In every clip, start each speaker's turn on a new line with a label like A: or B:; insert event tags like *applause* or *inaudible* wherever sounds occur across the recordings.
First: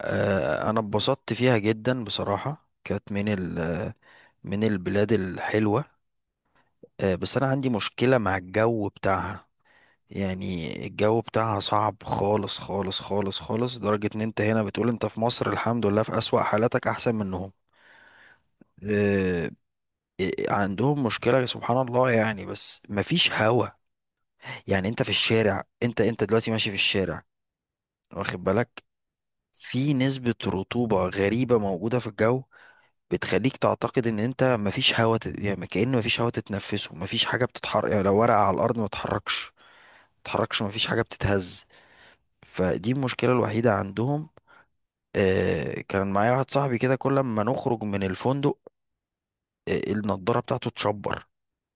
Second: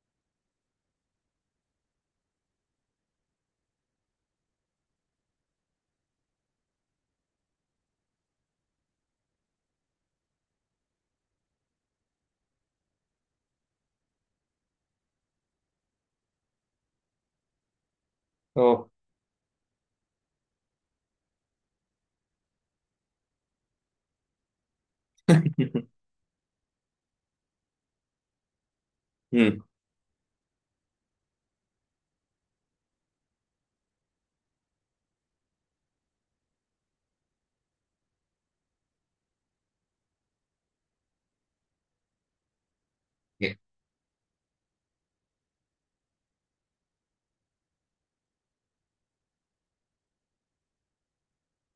A: انا اتبسطت فيها جدا، بصراحة كانت من من البلاد الحلوة. بس انا عندي مشكلة مع الجو بتاعها. يعني الجو بتاعها صعب خالص خالص خالص خالص، لدرجة ان انت هنا بتقول انت في مصر الحمد لله في اسوأ حالاتك احسن منهم.
B: اه.
A: آه، عندهم مشكلة سبحان الله، يعني بس مفيش هوا. يعني انت في الشارع، انت
B: *laughs*
A: انت دلوقتي ماشي في الشارع، واخد بالك،
B: مم.
A: في نسبة رطوبة غريبة موجودة في الجو بتخليك تعتقد ان انت مفيش هوا يعني كأن مفيش هوا تتنفسه، مفيش حاجة بتتحرك. يعني لو ورقة على الأرض ما تتحركش تتحركش، مفيش حاجة بتتهز. فدي المشكلة الوحيدة عندهم. كان معايا واحد صاحبي كده، كل ما نخرج من الفندق النضارة بتاعته تشبر.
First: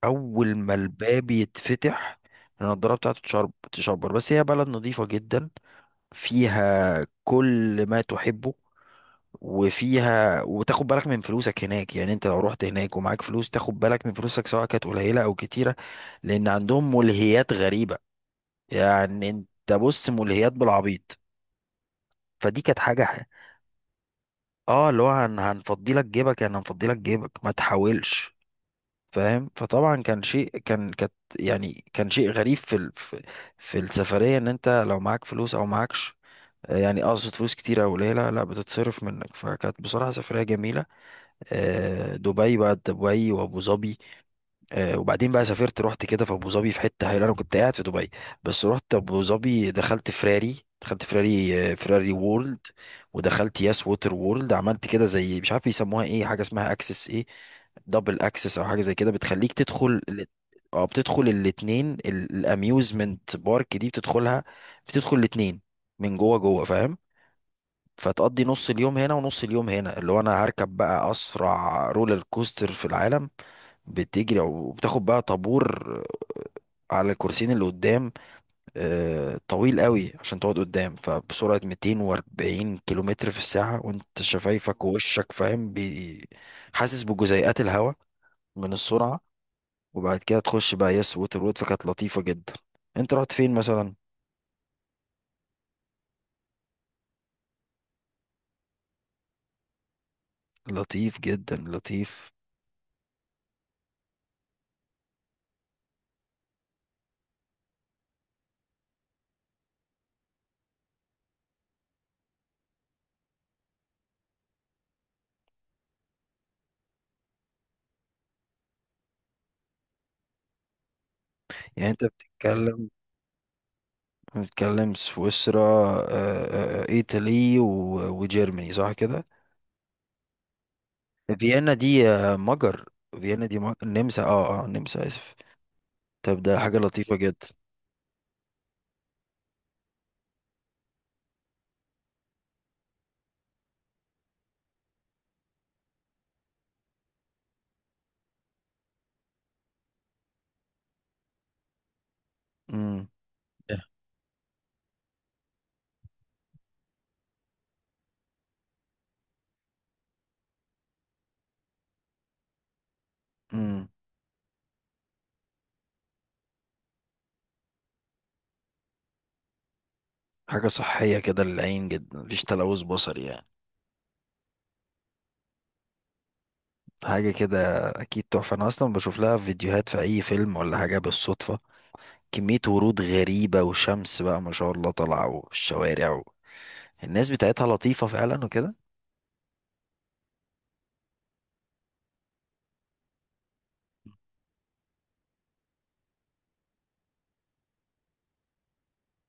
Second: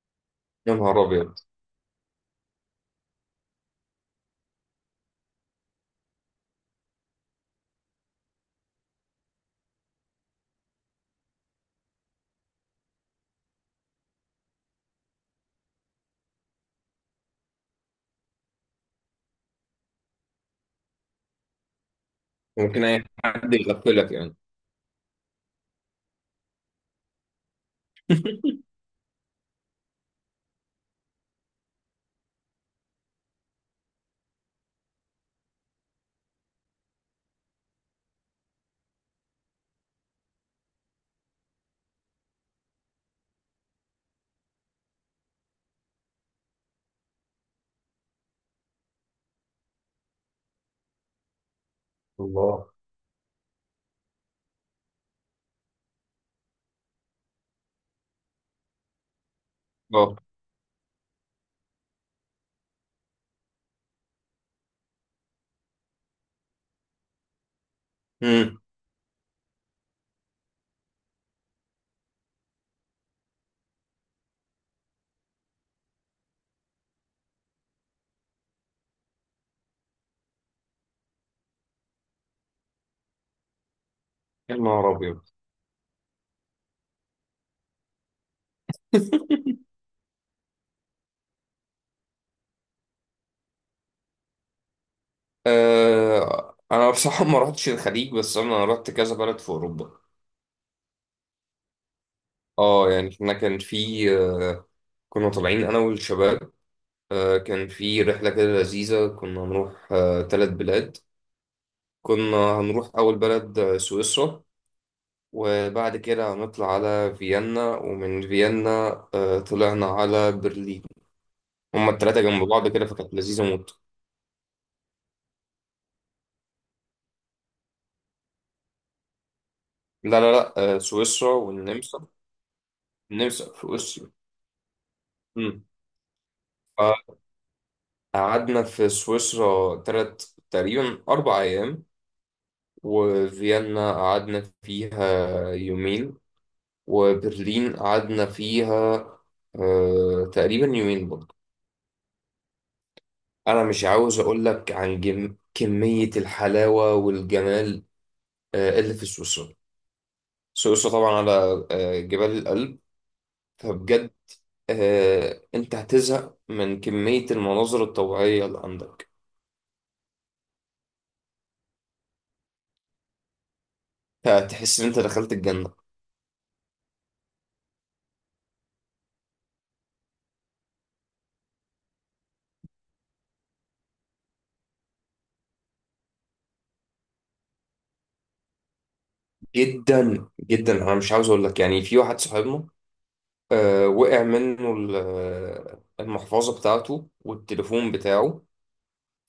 A: أول ما
B: يا نهار
A: الباب
B: ابيض.
A: يتفتح النضارة بتاعته تشبر. بس هي بلد نظيفة جدا، فيها كل ما تحبه، وفيها، وتاخد بالك من فلوسك هناك. يعني انت لو رحت هناك ومعاك فلوس تاخد بالك من فلوسك، سواء كانت قليلة او كتيرة، لان عندهم ملهيات غريبة. يعني انت بص، ملهيات بالعبيط. فدي كانت
B: ممكن اي حد يغفلك يعني؟
A: اه، اللي هو هنفضي لك جيبك، يعني هنفضي لك جيبك ما تحاولش،
B: *laughs*
A: فاهم. فطبعا كانت يعني كان شيء غريب في ال... في في السفرية، ان انت لو معاك فلوس او معاكش، يعني اقصد فلوس كتيرة او قليلة، لا بتتصرف منك. فكانت بصراحة سفرية جميلة. دبي بقى، دبي وابو ظبي. وبعدين بقى سافرت، رحت كده في ابو ظبي في حتة هايلة. انا كنت قاعد في دبي بس رحت ابو ظبي، دخلت فراري، فراري وورلد،
B: الله.
A: ودخلت ياس ووتر وورلد. عملت كده زي مش عارف بيسموها ايه، حاجة اسمها اكسس ايه، دبل اكسس او حاجة زي كده، بتخليك تدخل
B: اه.
A: اه، بتدخل الاتنين، الاميوزمنت بارك دي بتدخلها، بتدخل الاتنين من جوه جوه، فاهم. فتقضي
B: مم.
A: نص اليوم هنا ونص اليوم هنا. اللي هو انا هركب بقى اسرع رولر كوستر في العالم. بتجري وبتاخد بقى طابور على الكرسيين اللي قدام، طويل قوي عشان تقعد قدام، فبسرعة 240 كيلومتر في الساعة، وانت
B: يا
A: شفايفك
B: نهار ابيض.
A: ووشك فاهم حاسس بجزيئات الهواء من السرعة. وبعد كده تخش بقى يس ووتر وود. فكانت لطيفة جدا. انت رحت فين مثلا؟
B: انا بصراحه ما رحتش الخليج، بس انا رحت كذا بلد في اوروبا.
A: لطيف جدا، لطيف.
B: اه، يعني احنا كان في آه كنا طالعين انا والشباب. كان في رحله كده لذيذه. كنا هنروح ثلاث بلاد. كنا هنروح اول بلد سويسرا، وبعد كده هنطلع على فيينا، ومن فيينا طلعنا على برلين.
A: يعني
B: هما
A: انت
B: التلاتة جنب بعض كده فكانت لذيذة موت.
A: بنتكلم سويسرا، ايطالي وجيرماني، صح كده؟
B: لا، لا، لا، سويسرا
A: فيينا
B: والنمسا.
A: دي آه، مجر
B: النمسا
A: فيينا دي
B: في
A: مجر.
B: سويسرا.
A: النمسا، النمسا، اسف.
B: أمم.
A: طب ده حاجة لطيفة جدا.
B: قعدنا في سويسرا تقريبا 4 أيام، وفيينا قعدنا فيها يومين، وبرلين قعدنا فيها تقريبا يومين برضه.
A: امم
B: أنا مش عاوز أقول لك عن كمية الحلاوة والجمال اللي في سويسرا. سويسرا طبعا على جبال الألب.
A: امم
B: فبجد، انت هتزهق من كمية المناظر الطبيعية اللي عندك.
A: حاجة صحية كده للعين جدا، مفيش تلوث بصري يعني،
B: هتحس ان انت دخلت الجنة.
A: حاجة كده. أكيد تحفة. أنا أصلا بشوف لها فيديوهات في أي فيلم ولا حاجة بالصدفة، كمية ورود غريبة وشمس بقى ما شاء الله طالعة، الناس بتاعتها لطيفة فعلا وكده.
B: جدا جدا، انا مش عاوز اقول لك. يعني في واحد صاحبنا وقع منه المحفظة بتاعته والتليفون بتاعه.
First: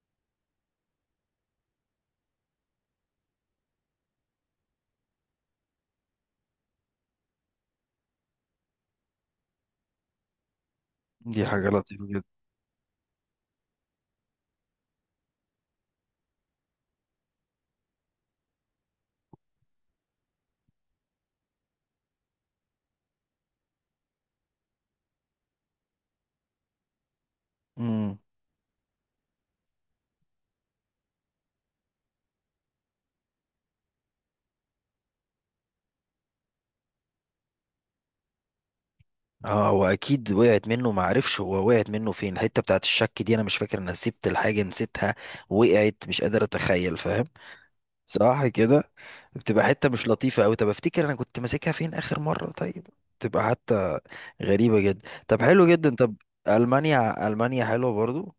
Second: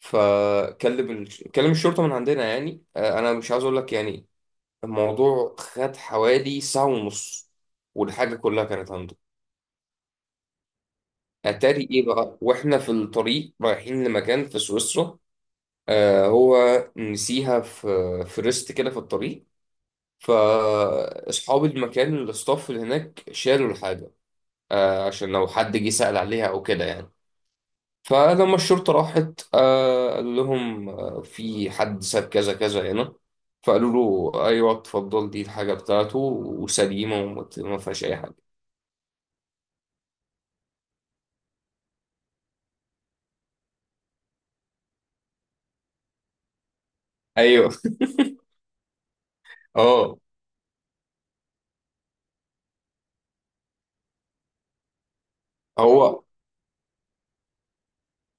B: فكلم كلم الشرطة من عندنا يعني. انا مش عاوز اقول لك، يعني الموضوع خد حوالي ساعة ونص والحاجة كلها كانت عنده.
A: دي حاجة
B: اتاري ايه
A: لطيفة
B: بقى؟ واحنا في الطريق رايحين لمكان في سويسرا هو نسيها في ريست كده في الطريق. فاصحاب المكان، الاستاف اللي هناك، شالوا الحاجه عشان لو حد جه سأل عليها او كده يعني.
A: جدا.
B: فلما الشرطه راحت قالوا لهم في حد ساب كذا كذا هنا. فقالوا له ايوه اتفضل، دي الحاجه بتاعته وسليمه وما ما فيهاش اي حاجه.
A: اه هو اكيد وقعت منه، ما عرفش هو وقعت منه فين. الحته بتاعت الشك دي، انا مش فاكر انا سبت الحاجه نسيتها، وقعت، مش قادر اتخيل، فاهم،
B: ايوه.
A: صح كده. بتبقى حته مش
B: اه.
A: لطيفه قوي. طب افتكر انا كنت ماسكها فين اخر مره، طيب. تبقى حتى غريبه جدا. طب حلو جدا، طب.
B: هو
A: المانيا، المانيا حلوه برضو.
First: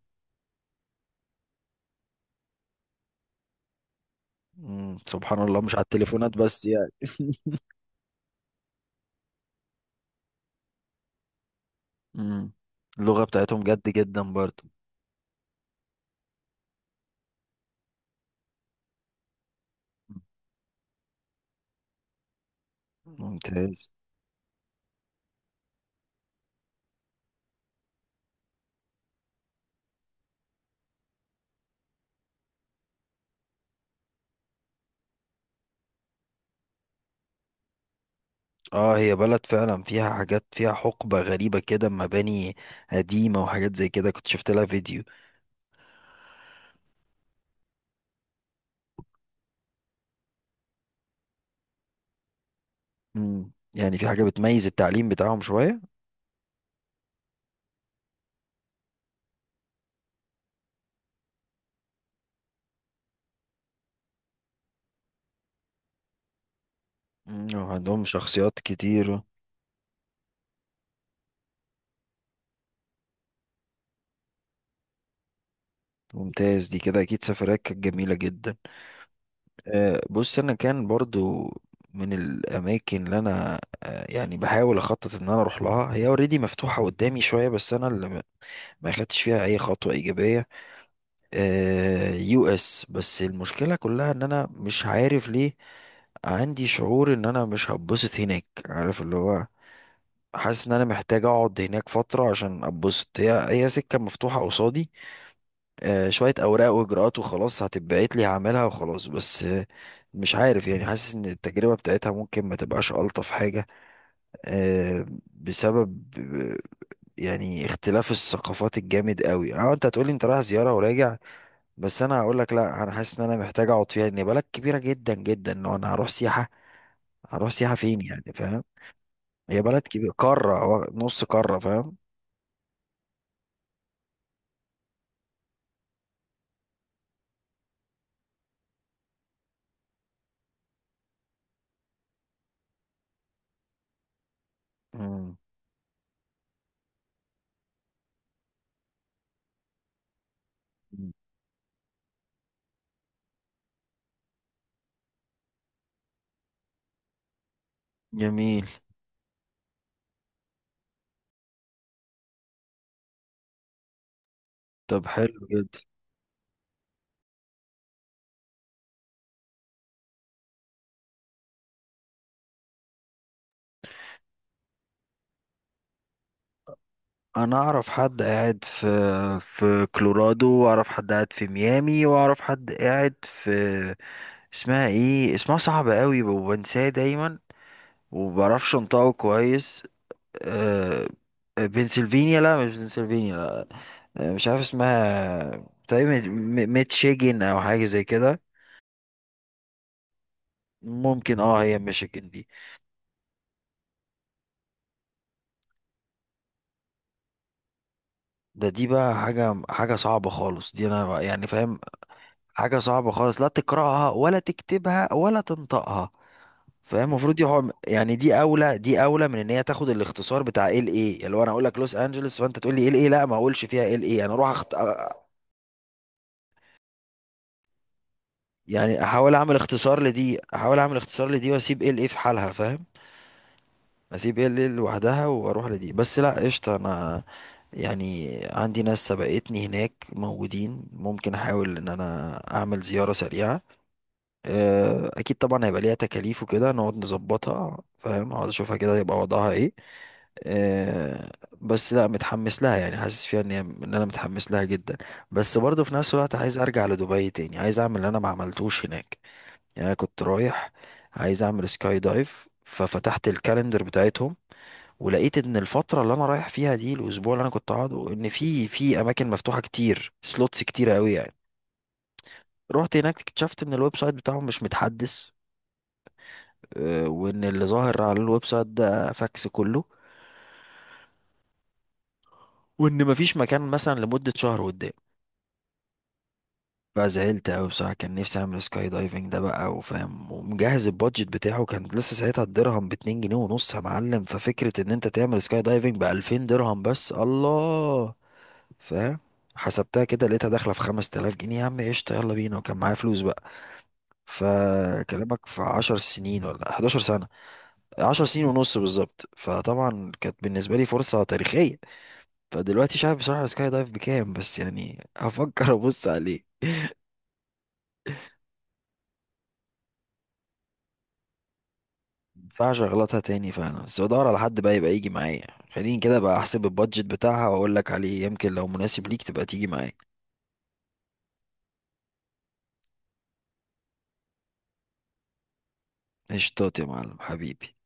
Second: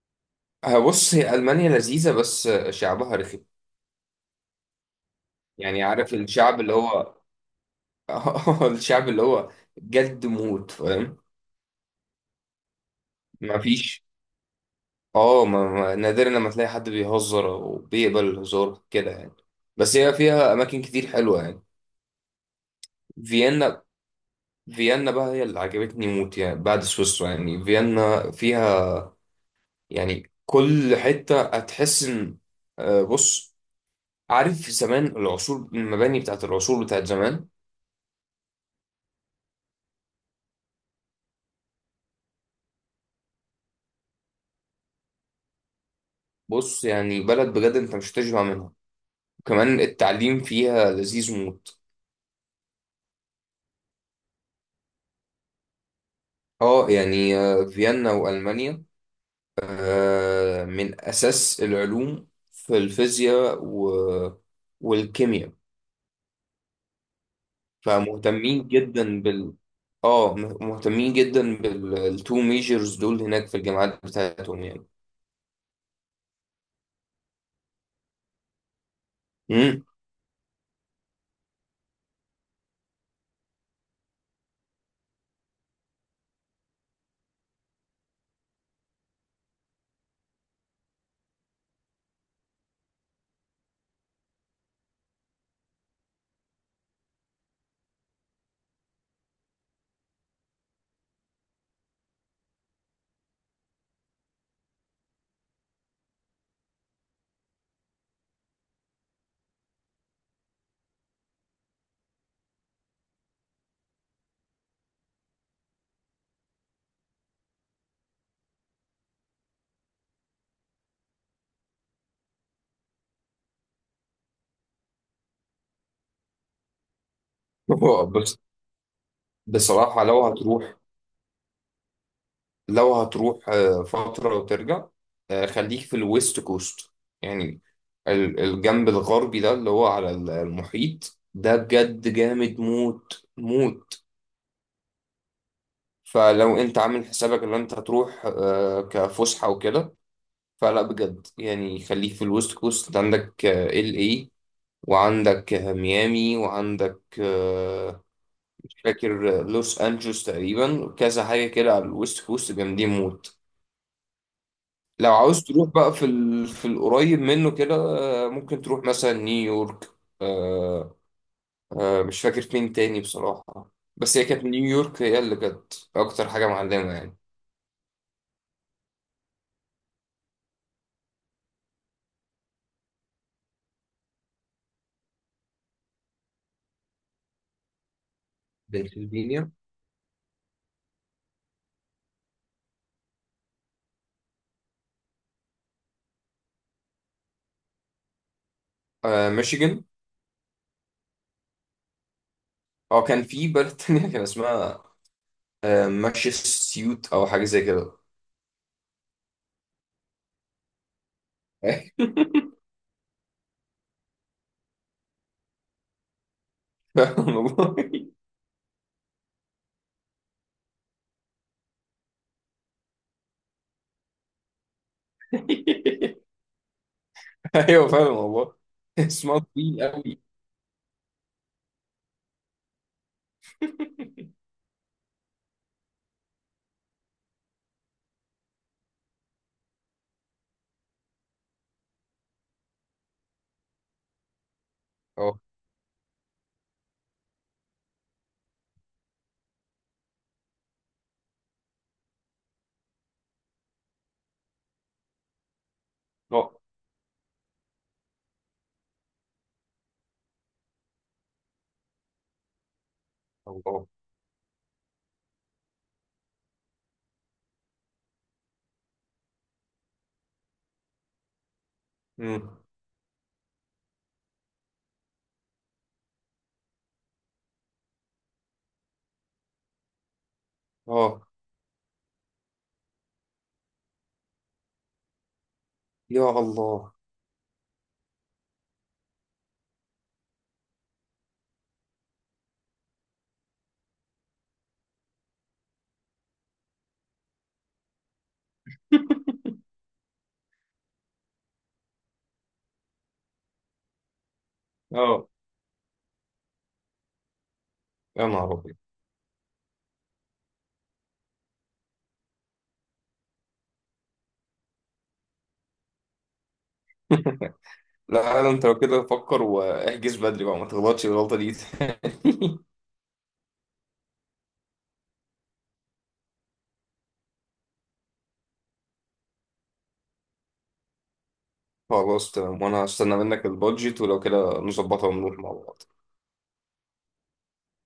B: بص، هي المانيا لذيذه بس شعبها رخم.
A: مم. سبحان الله مش على
B: يعني عارف
A: التليفونات
B: الشعب
A: بس
B: اللي
A: يعني.
B: هو، اه *laughs* الشعب اللي هو جد موت، فاهم.
A: مم. اللغه
B: ما
A: بتاعتهم جد
B: فيش.
A: جدا برضو.
B: نادرا لما تلاقي حد بيهزر وبيقبل الهزار كده يعني. بس هي فيها اماكن كتير حلوه يعني. فيينا،
A: ممتاز.
B: فيينا بقى هي اللي عجبتني موت يعني، بعد سويسرا. يعني فيينا فيها، يعني كل حته هتحس ان بص، عارف زمان، العصور، المباني بتاعت العصور بتاعت زمان.
A: اه هي بلد فعلا فيها حاجات، فيها حقبة غريبة كده، مباني قديمة وحاجات زي كده، كنت شفت لها فيديو.
B: بص يعني بلد بجد انت مش هتشبع منها. كمان التعليم فيها لذيذ موت.
A: مم. يعني في حاجة بتميز التعليم بتاعهم شوية.
B: اه يعني فيينا وألمانيا من أساس العلوم في الفيزياء والكيمياء،
A: مم. وعندهم شخصيات
B: فمهتمين
A: كتير.
B: جدا بال، اه، مهتمين جدا بالتو ميجرز دول هناك في الجامعات بتاعتهم يعني.
A: ممتاز. دي كده أكيد سفريات كانت جميلة جدا.
B: امم.
A: بص، أنا كان برضو من الأماكن اللي أنا يعني بحاول أخطط إن أنا أروح لها، هي اوريدي مفتوحة قدامي شوية، بس أنا اللي ما أخدتش فيها أي خطوة إيجابية، يو اس. بس المشكلة كلها ان انا مش عارف ليه، عندي شعور ان انا مش هتبسط هناك، عارف اللي هو، حاسس ان انا محتاج اقعد هناك فترة عشان اتبسط. هي سكة مفتوحة قصادي، شوية اوراق واجراءات وخلاص هتتبعت لي، هعملها وخلاص، بس مش عارف يعني، حاسس ان التجربة بتاعتها ممكن ما تبقاش الطف حاجة، آه، بسبب يعني اختلاف الثقافات الجامد قوي. اه انت هتقولي انت رايح زيارة وراجع، بس انا هقول لك لا، انا حاسس ان انا محتاج اقعد فيها، لان هي بلد كبيره جدا جدا. لو انا هروح سياحه، هروح سياحه فين
B: هو
A: يعني؟
B: بس
A: فاهم. هي بلد
B: بصراحة
A: كبيره،
B: لو
A: قاره
B: هتروح
A: أو نص قاره، فاهم.
B: فترة وترجع. خليك في الويست كوست. يعني الجنب الغربي ده اللي هو على المحيط ده بجد جامد موت موت.
A: مم.
B: فلو انت عامل حسابك ان انت هتروح كفسحة وكده، فلا بجد يعني خليك في الويست كوست. انت عندك ال اي، وعندك ميامي، وعندك
A: جميل.
B: مش فاكر، لوس انجلوس، تقريبا كذا حاجة كده على الويست كوست جامدين موت.
A: طب
B: لو
A: حلو
B: عاوز تروح
A: جدا.
B: بقى في القريب منه كده، ممكن تروح مثلا نيويورك. آه، مش فاكر فين تاني بصراحة، بس هي كانت نيويورك هي اللي كانت أكتر حاجة معلمة يعني.
A: انا اعرف حد قاعد في كولورادو، واعرف حد قاعد في ميامي، واعرف حد قاعد في، اسمها ايه، اسمها صعب قوي وبنساه دايما، ومبعرفش انطقه
B: بنسلفانيا.
A: كويس. أه... بنسلفانيا، لا مش بنسلفانيا، مش عارف اسمها، تقريبا ميتشيجن او حاجه زي كده.
B: ميشيغان.
A: ممكن، اه، هي ميشيجن دي.
B: هو كان في بلد تانية كان اسمها ماشي سيوت أو حاجة زي كده.
A: ده دي بقى حاجه، حاجه صعبه خالص دي انا بقى- يعني فاهم،
B: *laughs*
A: حاجه صعبه خالص، لا تقراها ولا تكتبها ولا تنطقها، فاهم. المفروض
B: فاهم
A: دي هو
B: والله.
A: يعني، دي اولى من ان هي تاخد الاختصار بتاع ال ايه. اللي هو انا اقول لك لوس انجلوس فانت تقول لي ال ايه. لا ما اقولش فيها ال ايه، انا اروح
B: *laughs* أيوه فاهم والله.
A: يعني احاول
B: اسمها
A: اعمل
B: طويل
A: اختصار
B: أوي.
A: لدي، واسيب ال ايه في حالها، فاهم. اسيب ال ايه لوحدها واروح لدي بس، لا قشطه. انا يعني عندي ناس سبقتني هناك موجودين، ممكن احاول ان انا اعمل زيارة سريعة، اكيد
B: أه.
A: طبعا هيبقى ليها تكاليف وكده، نقعد نظبطها فاهم، اقعد اشوفها كده يبقى وضعها ايه. آه، بس لا متحمس لها، يعني حاسس فيها ان ان انا متحمس لها جدا، بس برضه في نفس الوقت
B: أه.
A: عايز ارجع لدبي تاني، عايز اعمل اللي انا ما عملتوش هناك. يعني أنا كنت رايح عايز اعمل سكاي دايف، ففتحت الكالندر
B: الله.
A: بتاعتهم ولقيت ان الفتره اللي انا رايح فيها دي، الاسبوع اللي انا كنت قاعده، ان في اماكن مفتوحه كتير، سلوتس كتيره قوي يعني.
B: أمم.
A: رحت هناك اكتشفت ان الويب سايت بتاعهم مش متحدث، وان اللي ظاهر على الويب سايت ده فاكس كله،
B: أه.
A: وان مفيش مكان مثلا لمده شهر قدام.
B: يا الله.
A: فزعلت أوي بصراحة، كان نفسي أعمل سكاي دايفنج ده بقى، وفاهم، ومجهز البادجت بتاعه. كان لسه ساعتها الدرهم باتنين جنيه ونص يا معلم، ففكرة إن أنت تعمل سكاي دايفنج بألفين درهم بس، الله، فاهم. حسبتها كده لقيتها داخلة في خمس تلاف جنيه، يا عم قشطة، يلا بينا، وكان معايا فلوس بقى.
B: أه.
A: فكلامك في عشر سنين ولا حداشر سنة، عشر
B: يا
A: سنين
B: نهار أبيض.
A: ونص بالظبط. فطبعا كانت بالنسبة لي فرصة تاريخية. فدلوقتي مش عارف بصراحة السكاي دايف بكام، بس يعني هفكر أبص عليه.
B: *laughs* لا، لا، أنت لو كده فكر واحجز بدري بقى، ما تغلطش الغلطة دي. *laughs*
A: ينفعش اغلطها تاني فعلا، بس بدور على حد بقى يبقى يجي معايا. خليني كده بقى احسب البادجت بتاعها واقول لك عليه، يمكن لو مناسب ليك تبقى تيجي معايا.
B: خلاص تمام، وأنا هستنى منك البادجت ولو كده نظبطها ونروح مع بعض.
A: قشطات يا معلم حبيبي.